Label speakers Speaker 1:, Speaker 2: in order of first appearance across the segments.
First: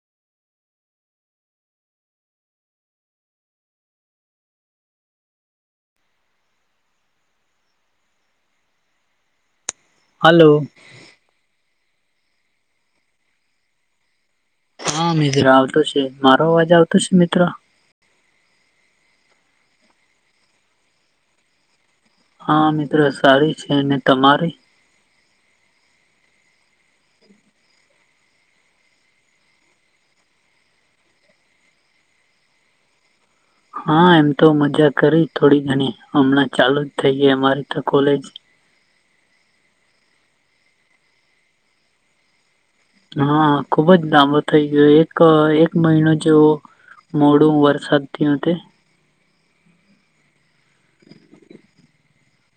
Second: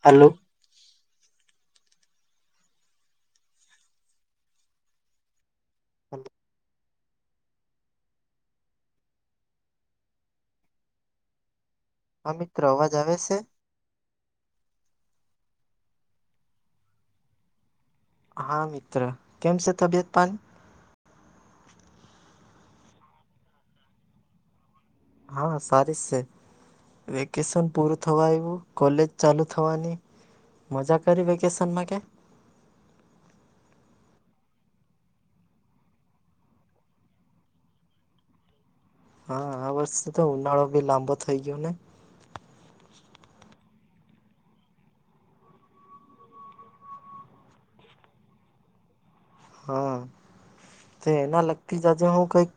Speaker 1: Hello. Hello.
Speaker 2: Hello.
Speaker 1: હ, મિત્ર અવાજ આવે છે?
Speaker 2: હા મિત્રો, આવતો છે, મારો અવાજ આવતો છે મિત્રો?
Speaker 1: હા મિત્ર, કેમ છે તબિયત પાણી?
Speaker 2: હા, મિત્રો સારી છે, અને તમારી?
Speaker 1: હા, સારી છે. વેકેશન પૂરું થવા આવ્યું, કોલેજ ચાલુ થવા મજા કરી, વેકેશનમાં કે.
Speaker 2: હા, એમ તો મજા કરી થોડી ઘણી, હમણાં ચાલુ જ થઈ ગઈ અમારી તો કોલેજ.
Speaker 1: હા, આ વર્ષે તો ઉનાળો ભી લાંબો થઈ ગયો ને.
Speaker 2: હા, ખુબ જ લાંબો થઇ ગયો, એક એક મહિનો જેવો. મોડું વરસાદ થતે.
Speaker 1: હા, તો એના લગતી જ આજે હું કઈક.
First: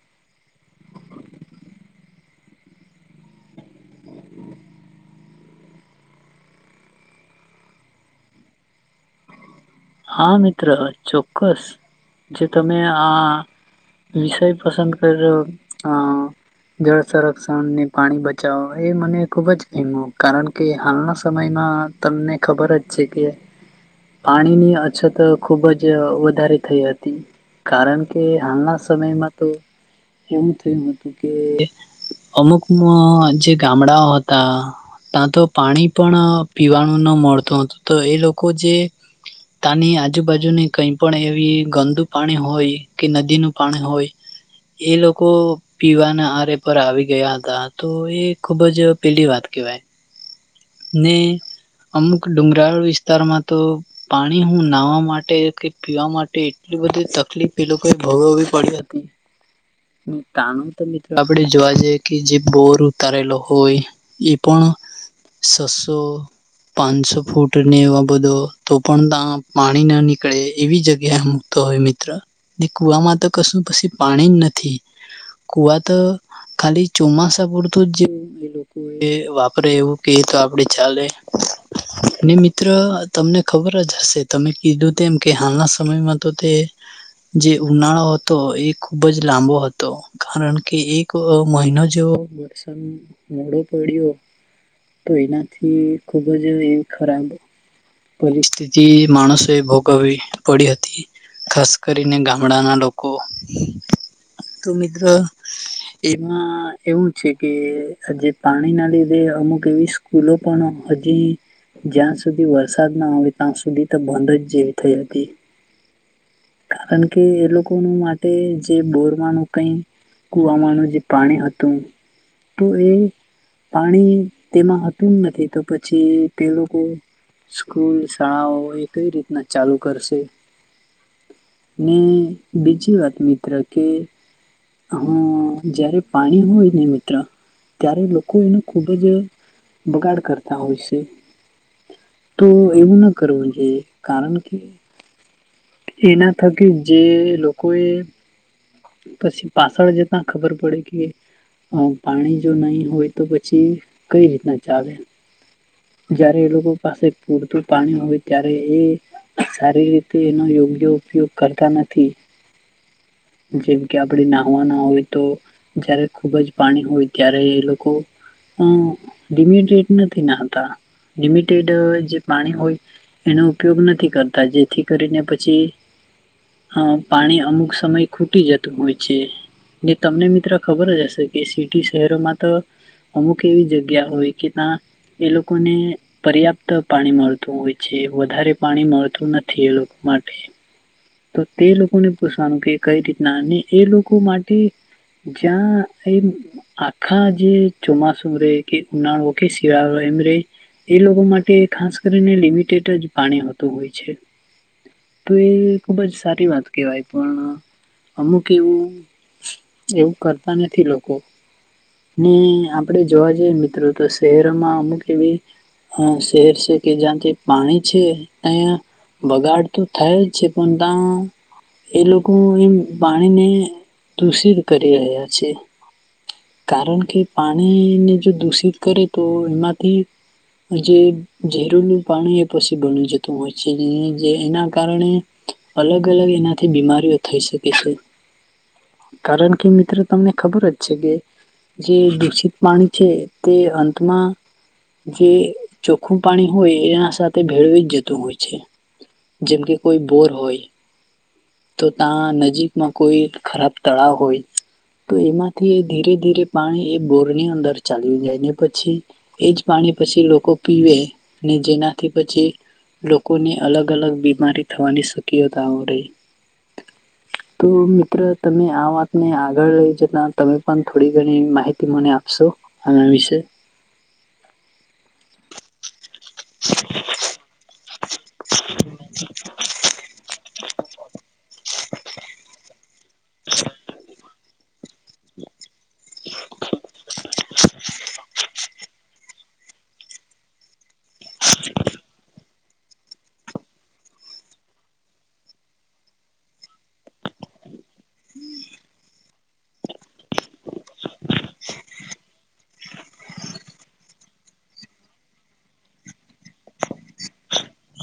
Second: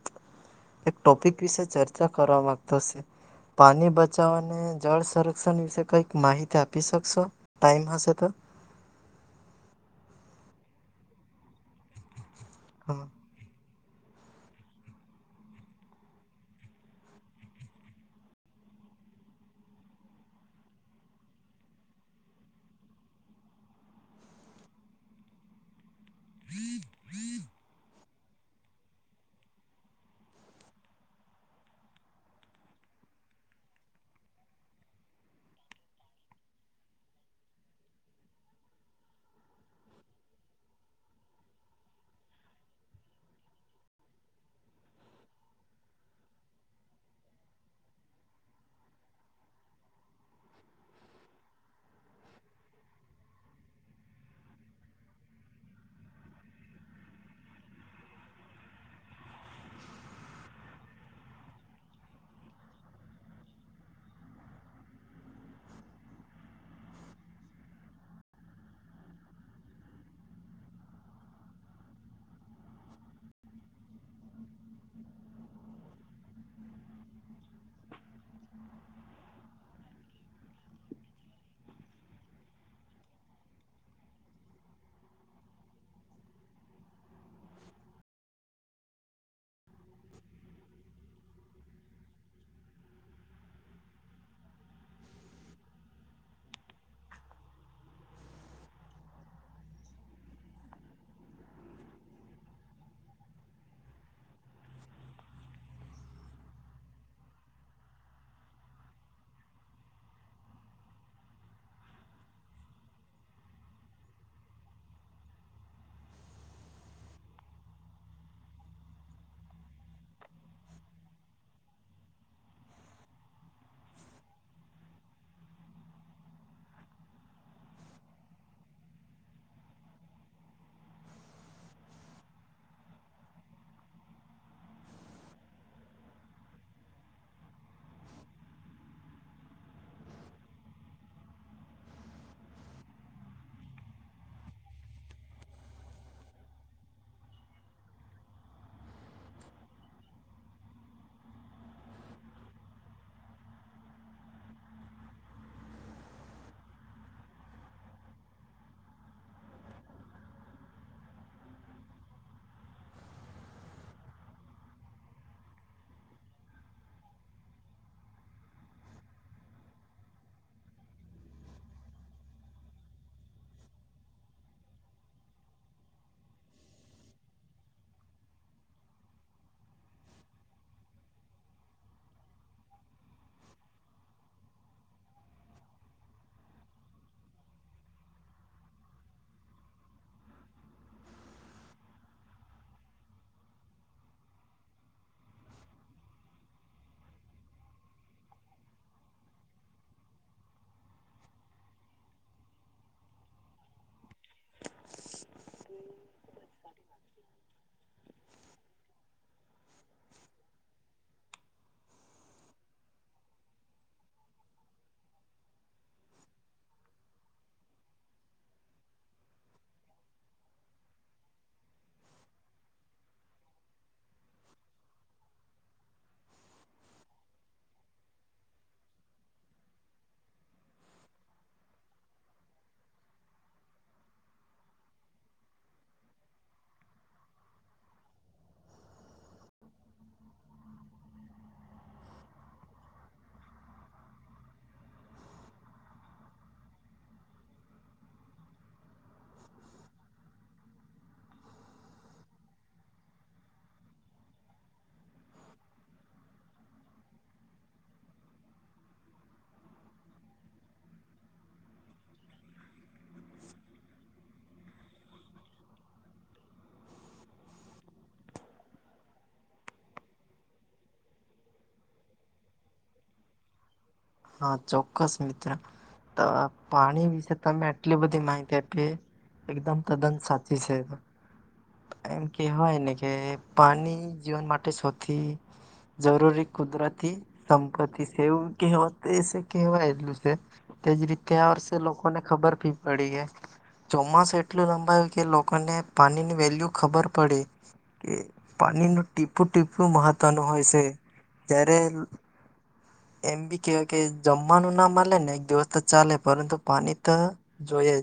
Speaker 1: એક ટોપિક વિશે ચર્ચા કરવા માંગતો છે? પાણી બચાવવા અને જળ સંરક્ષણ વિશે કઈક માહિતી આપી શકશો? ટાઈમ હશે તો.
Speaker 2: હા મિત્ર, ચોક્કસ જે તમે આ વિષય પસંદ કર અ જળ સંરક્ષણને પાણી બચાવો, એ મને ખુબ જ પ્રહેમ કારણ કે હાલના સમયમાં તમને ખબર જ છે કે, પાણીની અચ્છા, તો ખુબ જ વધારે થઈ હતી. કારણ કે, હાલના સમયમાં તો એવું થયું હતું કે અમુકમાં જે ગામડાઓ હતા. ત્યાં તો પાણી પણ પીવાનું ન મળતું હતું, તો એ લોકો જે ત્યાં ની આજુબાજુની કઈ પણ એવી ગંદુ પાણી હોય કે, નદીનું પાણી હોય. એ લોકો પીવાના આરે પર આવી ગયા હતા, તો એ ખુબ જ પેલી વાત કેહેવાય. ને અમુક ડુંગરાળ વિસ્તારમાં તો પાણી, હું નાહવા માટે કે, પીવા માટે એટલી બધી તકલીફ એ લોકો ભોગવવી પડી હતી.
Speaker 1: હ [inaudible]
Speaker 2: તાનું તો મિત્રો આપણે જોવા જઈએ કે જે બોર ઉતારેલો હોય. એ પણ સસો પાંચસો ફૂટ ને એવા બધો તો પણ ત્યાં પાણી ના નીકળે એવી જગ્યા એમ. તોય મિત્ર કુવામાં તો કશું પછી પાણી જ નથી. કુવા તો ખાલી ચોમાસા પૂરતું જ એ લોકો એ વાપરે એવું. કે તો આપડી ચાલે. ને મિત્ર તમને ખબર જ હશે તમે કીધું તેમ કે હાલના સમયમાં તો તે જે ઉનાળો હતો એ ખૂબ જ લાંબો હતો. કારણ કે એક મહિનો જેવો વરસાદ મોડો પડ્યો. તો એનાથી ખુબ જ એ ખરાબ પરિસ્થિતિ માણસો ભોગવવી પડી હતી. ખાસ કરીને ગામડાના લોકો, તો મિત્ર એમાં એવું છે કે જે પાણીના લીધે અમુક કેવી સ્કૂલો પણ હજી જ્યાં સુધી વરસાદના આવે ત્યાં સુધી તો બંધ જ જેવી થઈ હતી. કારણ કે એ લોકોનું માટે જે બોરવાનું કઈ કુવામાંનું જે પાણી હતું, તો એ પાણી તેમાં હતું નથી તો પછી તે લોકો સ્કૂલ શાળાઓ એ કઈ રીતના ચાલુ કરશે. ને, બીજી વાત મિત્ર કે હા જયારે પાણી હોય ને મિત્ર ત્યારે લોકો એનું ખૂબ જ બગાડ કરતા હોય છે. તો એવું ના કરવું જોઈએ, કારણ કે એના થકી જે લોકોએ પછી પાછળ જતા ખબર પડે કે હ પાણી જો નહી હોય તો પછી કઈ રીતના ચાલે. જયારે એ લોકો પાસે પૂરતું પાણી હોય ત્યારે એ સારી રીતે એનો યોગ્ય ઉપયોગ કરતા નથી. જેમ કે આપણે નાહવાના હોય તો, જયારે ખુબ જ પાણી હોય ત્યારે એ લોકો અ લિમિટેડ નથી નાતા, લિમિટેડ જે પાણી હોય. એનો ઉપયોગ નથી કરતા જેથી કરીને પછી. હ પાણી અમુક સમય ખૂટી જતું હોય છે. એ તમને મિત્ર ખબર જ હશે કે સિટી શહેરોમાં તો અમુક એવી જગ્યા હોય કે ત્યાં, એ લોકોને પર્યાપ્ત પાણી મળતું હોય છે વધારે પાણી મળતું નથી એ લોકો માટે. તો તે લોકોને પૂછવાનું કે કઈ રીતના અને એ લોકો માટે જ્યાં એ આખા જે ચોમાસુ રે કે ઉનાળો કે શિયાળો એમ રે. એ લોકો માટે ખાસ કરીને લિમિટેડ જ પાણી હોતું હોય છે. તો એ ખુબ જ સારી વાત કહેવાય પણ અમુક એવું એવું કરતા નથી લોકો. ને આપડે જોવા જઈએ મિત્રો તો શહેરોમાં અમુક એવી અ શહેર છે કે જ્યાંથી પાણી છે તં બગાડ તો થાય જ છે પણ ત્યાં, એ લોકો પાણીને દૂષિત કરી રહ્યા છે. કારણ કે, પાણીને જો દૂષિત કરે તો, એમાંથી- જે ઝેરનું પાણી એ પછી બની જતું હોય છે, જે એના કારણે અલગ-અલગ એનાથી બીમારીઓ થઈ શકે છે. કારણ કે મિત્રો તમને ખબર જ છે કે જે દૂષિત પાણી છે, તે અંતમાં જે ચોખ્ખું પાણી હોય, એના સાથે ભેળવી જ જતું હોય છે. જેમ કે કોઈ બોર હોય. તો ત્યાં નજીકમાં કોઈ ખરાબ તળાવ હોય. તો એમાંથી ધીરે-ધીરે પાણી એ બોર ની અંદર ચાલ્યું જાય ને, પછી એજ પાણી પછી લોકો પીવે ને, જેનાથી પછી લોકો ને, અલગ-અલગ બીમારી થવાની શક્યતાઓ રહે.
Speaker 1: હ.
Speaker 2: તો મિત્ર, તમે આ વાતને આગળ લઈ જતા, તમે પણ થોડી ઘણી માહિતી મને આપશો? આના વિશે.
Speaker 1: હા, ચોક્કસ મિત્ર. તો પાણી વિશે તમે આટલી બધી માહિતી આપી, એકદમ તદ્દન સાચી છે. એમ કેહેવાય ને, કે પાણી જીવન માટે સૌથી જરૂરી કુદરતી સંપત્તિ છે. કહેવાત એ છે, કહેવાયલું છે, તેજ રીતે આ વર્ષે લોકોને ખબર પડી. પડી ગઈ, ચોમાસું એટલું લંબાયું કે લોકોને પાણીની વેલ્યુ ખબર પડી. પાણીનું ટીપું-ટીપું મહત્વનું હોય છે, જ્યારે એમ બી કેવાય કે, જમવાનું ના મળે ને, એક દિવસ તો ચાલે, પરંતુ પાણી તો જોઈએ જ.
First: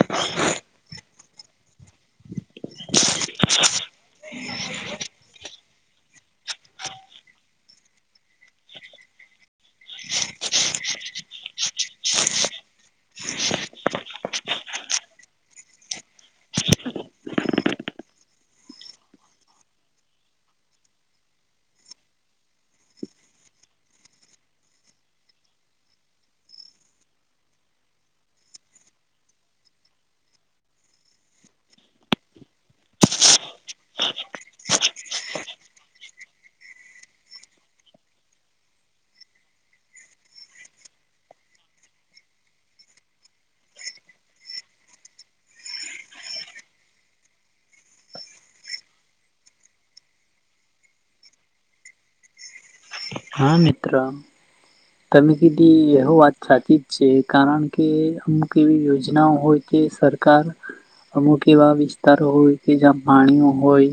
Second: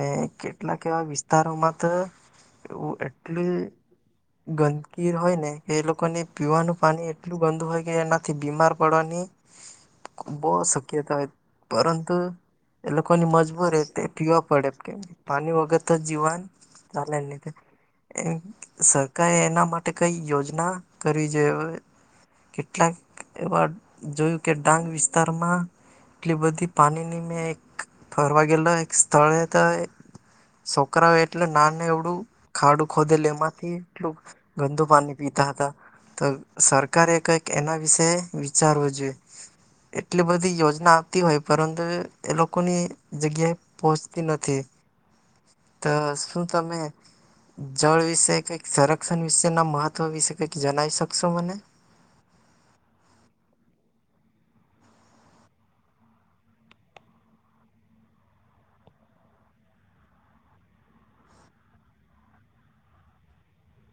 Speaker 1: ને કેટલાક એવા વિસ્તારોમાં તો એવું એટલું ગંદકી હોય ને, કે એ લોકોને પીવાનું પાણી એટલું ગંદુ હોય કે, એનાથી બીમાર પડવાની. બહું શક્યતા હોય, પરંતુ એ લોકોની મજબૂરી તે પીવા પડે, કેમ પાણી વગર તો જીવન ચાલે નિ તે. સરકારે એના માટે કઈ યોજના કરવી જોઈએ. કેટલાક એવા જેવુ કે ડાંગ વિસ્તારમાં. એટલી બધી પાણી ની મેં એક ફરવા ગેલો, એક સ્થળ એ તો છોકરાઓ એટલું નાનું એવડું ખાડું ખોદેલ, એમાંથી એટલું ગંદુ પાણી પીતા હતા, તો સરકારે કઈક એના વિશે વિચારવા જોઈએ. એટલી બધી યોજના આવતી હોય, પરંતુ એ લોકોની જગ્યાએ પહોચતી નથી., તો શું તમે જળ વિશે કઈક સંરક્ષણ વિશે ના મહત્વ વિશે કઈક જણાવી શકશો મને?
Speaker 2: હા, મિત્ર. તમે કીધી એ વાત સાચી જ છે, કારણ કે અમુક એવી યોજનાઓ હોય તે, સરકાર અમુક એવા વિસ્તારો હોય કે, જ્યાં પાણી ન હોય.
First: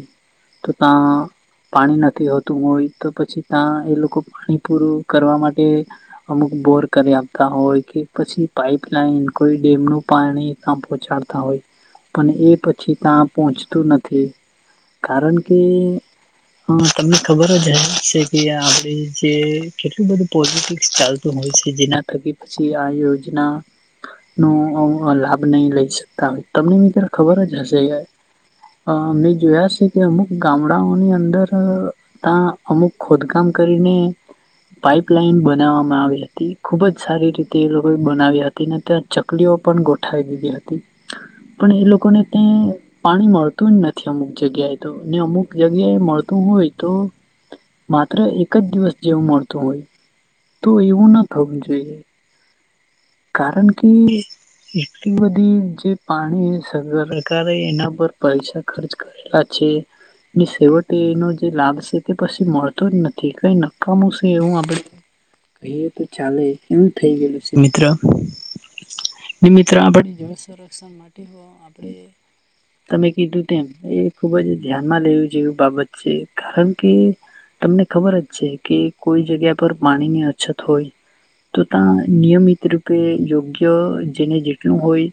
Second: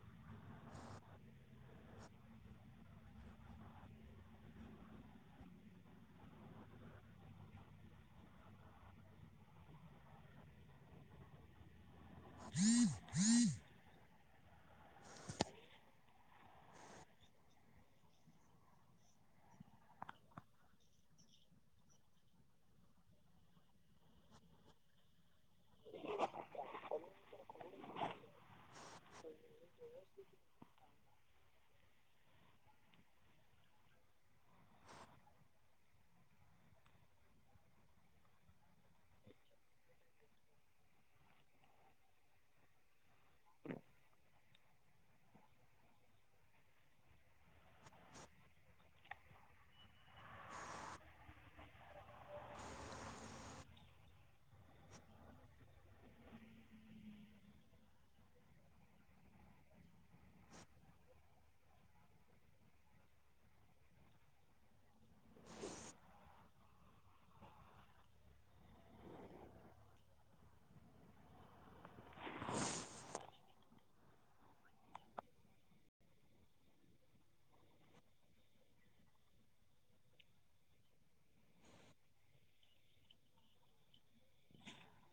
Speaker 2: તો ત્યાં પાણી નથી હોતું, હોય તો, પછી ત્યાં એ લોકો પાણી પૂરું કરવા માટે. અમુક બોર કરી આપતા હોય કે, પછી પાઈપલાઈન, કોઈ ડેમનું પાણી ક્યાં પહોંચાડતા હોય.
Speaker 1: હ.
Speaker 2: પણ એ પછી ત્યાં પહોંચતું નથી કારણ કે હા તમને ખબર જ હશે છે કે આપડી જે કેટલું બધું પોઝિટિવ ચાલતું હોય છે જેના થકી પછી આ યોજના નો લાભ નહી લઈ શકતા હોય તમને બી ત્યારે ખબર જ હશે અ મેં જોયા છે કે અમુક ગામડાઓની અંદર ત્યા અમુક ખોદકામ કરીને પાઈપલાઈન બંધ બનાવવામાં આવી હતી ખુબ જ સારી રીતે એ લોકો બનાવી્યા હતી ને ત્યાં ચકલીઓ પણ ગોઠવી દીધી હતી પણ એ લોકોને ત્યા પાણી મળતું જ નથી અમુક જગ્યાએ તો ને અમુક જગ્યાએ મળતું હોય તો માત્ર એકજ દિવસ જેવું મળતું હોય. તો એવું ના થવું જોઈએ. કારણ કે એટલી બધી જે પાણી [unintelligible] કરે એના પર પૈસા ખર્ચ કરે કરેલા છે ની સેવટે એનો જે લાભ છે તે પછી મળતો જ નથી કઈ નકામું છે એવું આપડે કહીએ તો ચાલે એમ થઇ ગયેલું છે મિત્ર જે મિત્રો આપણી તમે કીધું તેમ એ ખુબ જ ધ્યાનમાં લેવું જેવી બાબત છે કારણ કે તમને ખબર જ છે કે કોઈ જગ્યા પર પાણીની અછત હોય તો ત્યાં નિયમિત રૂપે યોગ્ય જેને જેટલું હોય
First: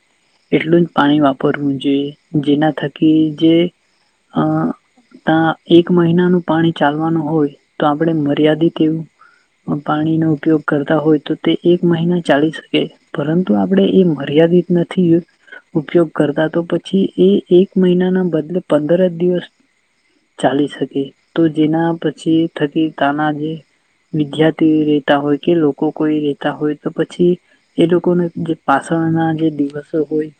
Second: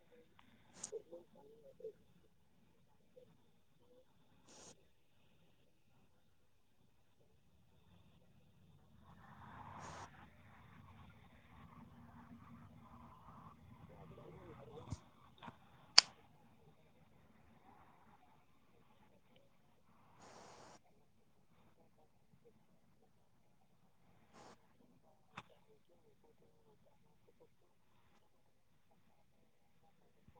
Speaker 2: એટલું જ પાણી વાપરવું જોઈએ જેના થકી જે અ અ એક મહિનાનું પાણી ચાલવાનું હોય તો આપણે મર્યાદિત એવું પાણીનો ઉપયોગ કરતા હોય તો તે એક મહિના ચાલી શકે એ પરંતુ આપણેે એ મર્યાદિત નથી ઉપયોગ કરતા તો પછી એ એક મહિનાના બદલે પંદર જ દિવસ ચાલી શકે તો જેના પછી થકી તના જે વિદ્યાર્થી રેતા હોય કે લોકો કોઈ રેતા હોય તો પછી એ લોકોને જે પાછળ ના જે દિવસો હોય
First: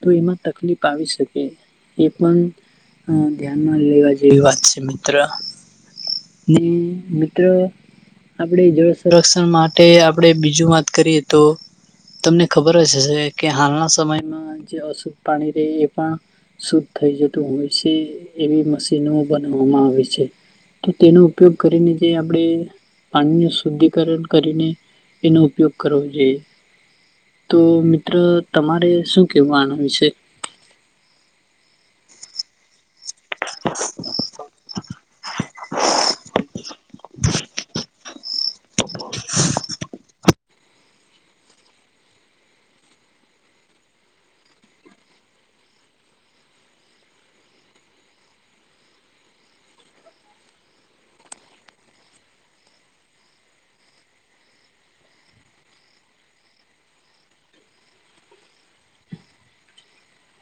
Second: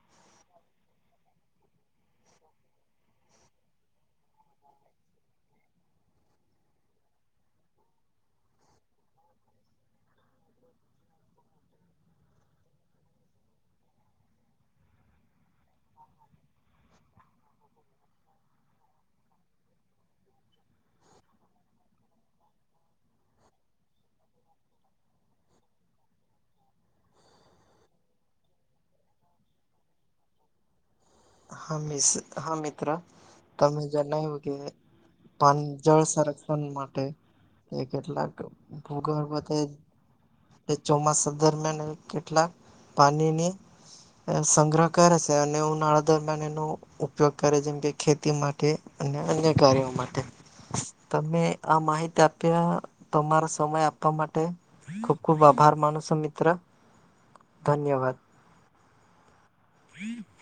Speaker 2: તો એમાં તકલીફ આવી શકે એ પણ હ ધ્યાનમાં લેવા જેવી વાત છે મિત્ર હમ મિત્ર આપણે જળ સંરક્ષણ માટે આપણે બીજું વાત કરીએ તો તમને ખબર જ હશે કે હાલના સમયમાં જે અશુદ્ધ પાણી રે એ પણ શુદ્ધ થઈ જતું હોય છે એવી મશીનો બનાવામાં આવે છે તો તેનો ઉપયોગ કરીને જે આપણે પાણીનું શુદ્ધિકરણ કરીને એનો ઉપયોગ કરવો જોઈએ. તો મિત્ર તમારે શું કેવું આના વિશે
Speaker 1: હા મ હા મિત્ર તમે જનાવો કે પણ જળ સંરક્ષણ માટે એ કેટલાક ભૂગર્ભતે એ ચોમાસા દરમિયાન કેટલાક પાણીની સંગ્રહ કરે છે અને ઉનાળા દરમિયાન એનો ઉપયોગ કરે જેમ કે ખેતી માટે અને અન્ય કાર્યો માટે તમે આ માહિતી આપ્યા તમારો સમય આપવા માટે ખૂબ ખુબ આભાર માનું છું, મિત્ર, ધન્યવાદ. [unintelligible]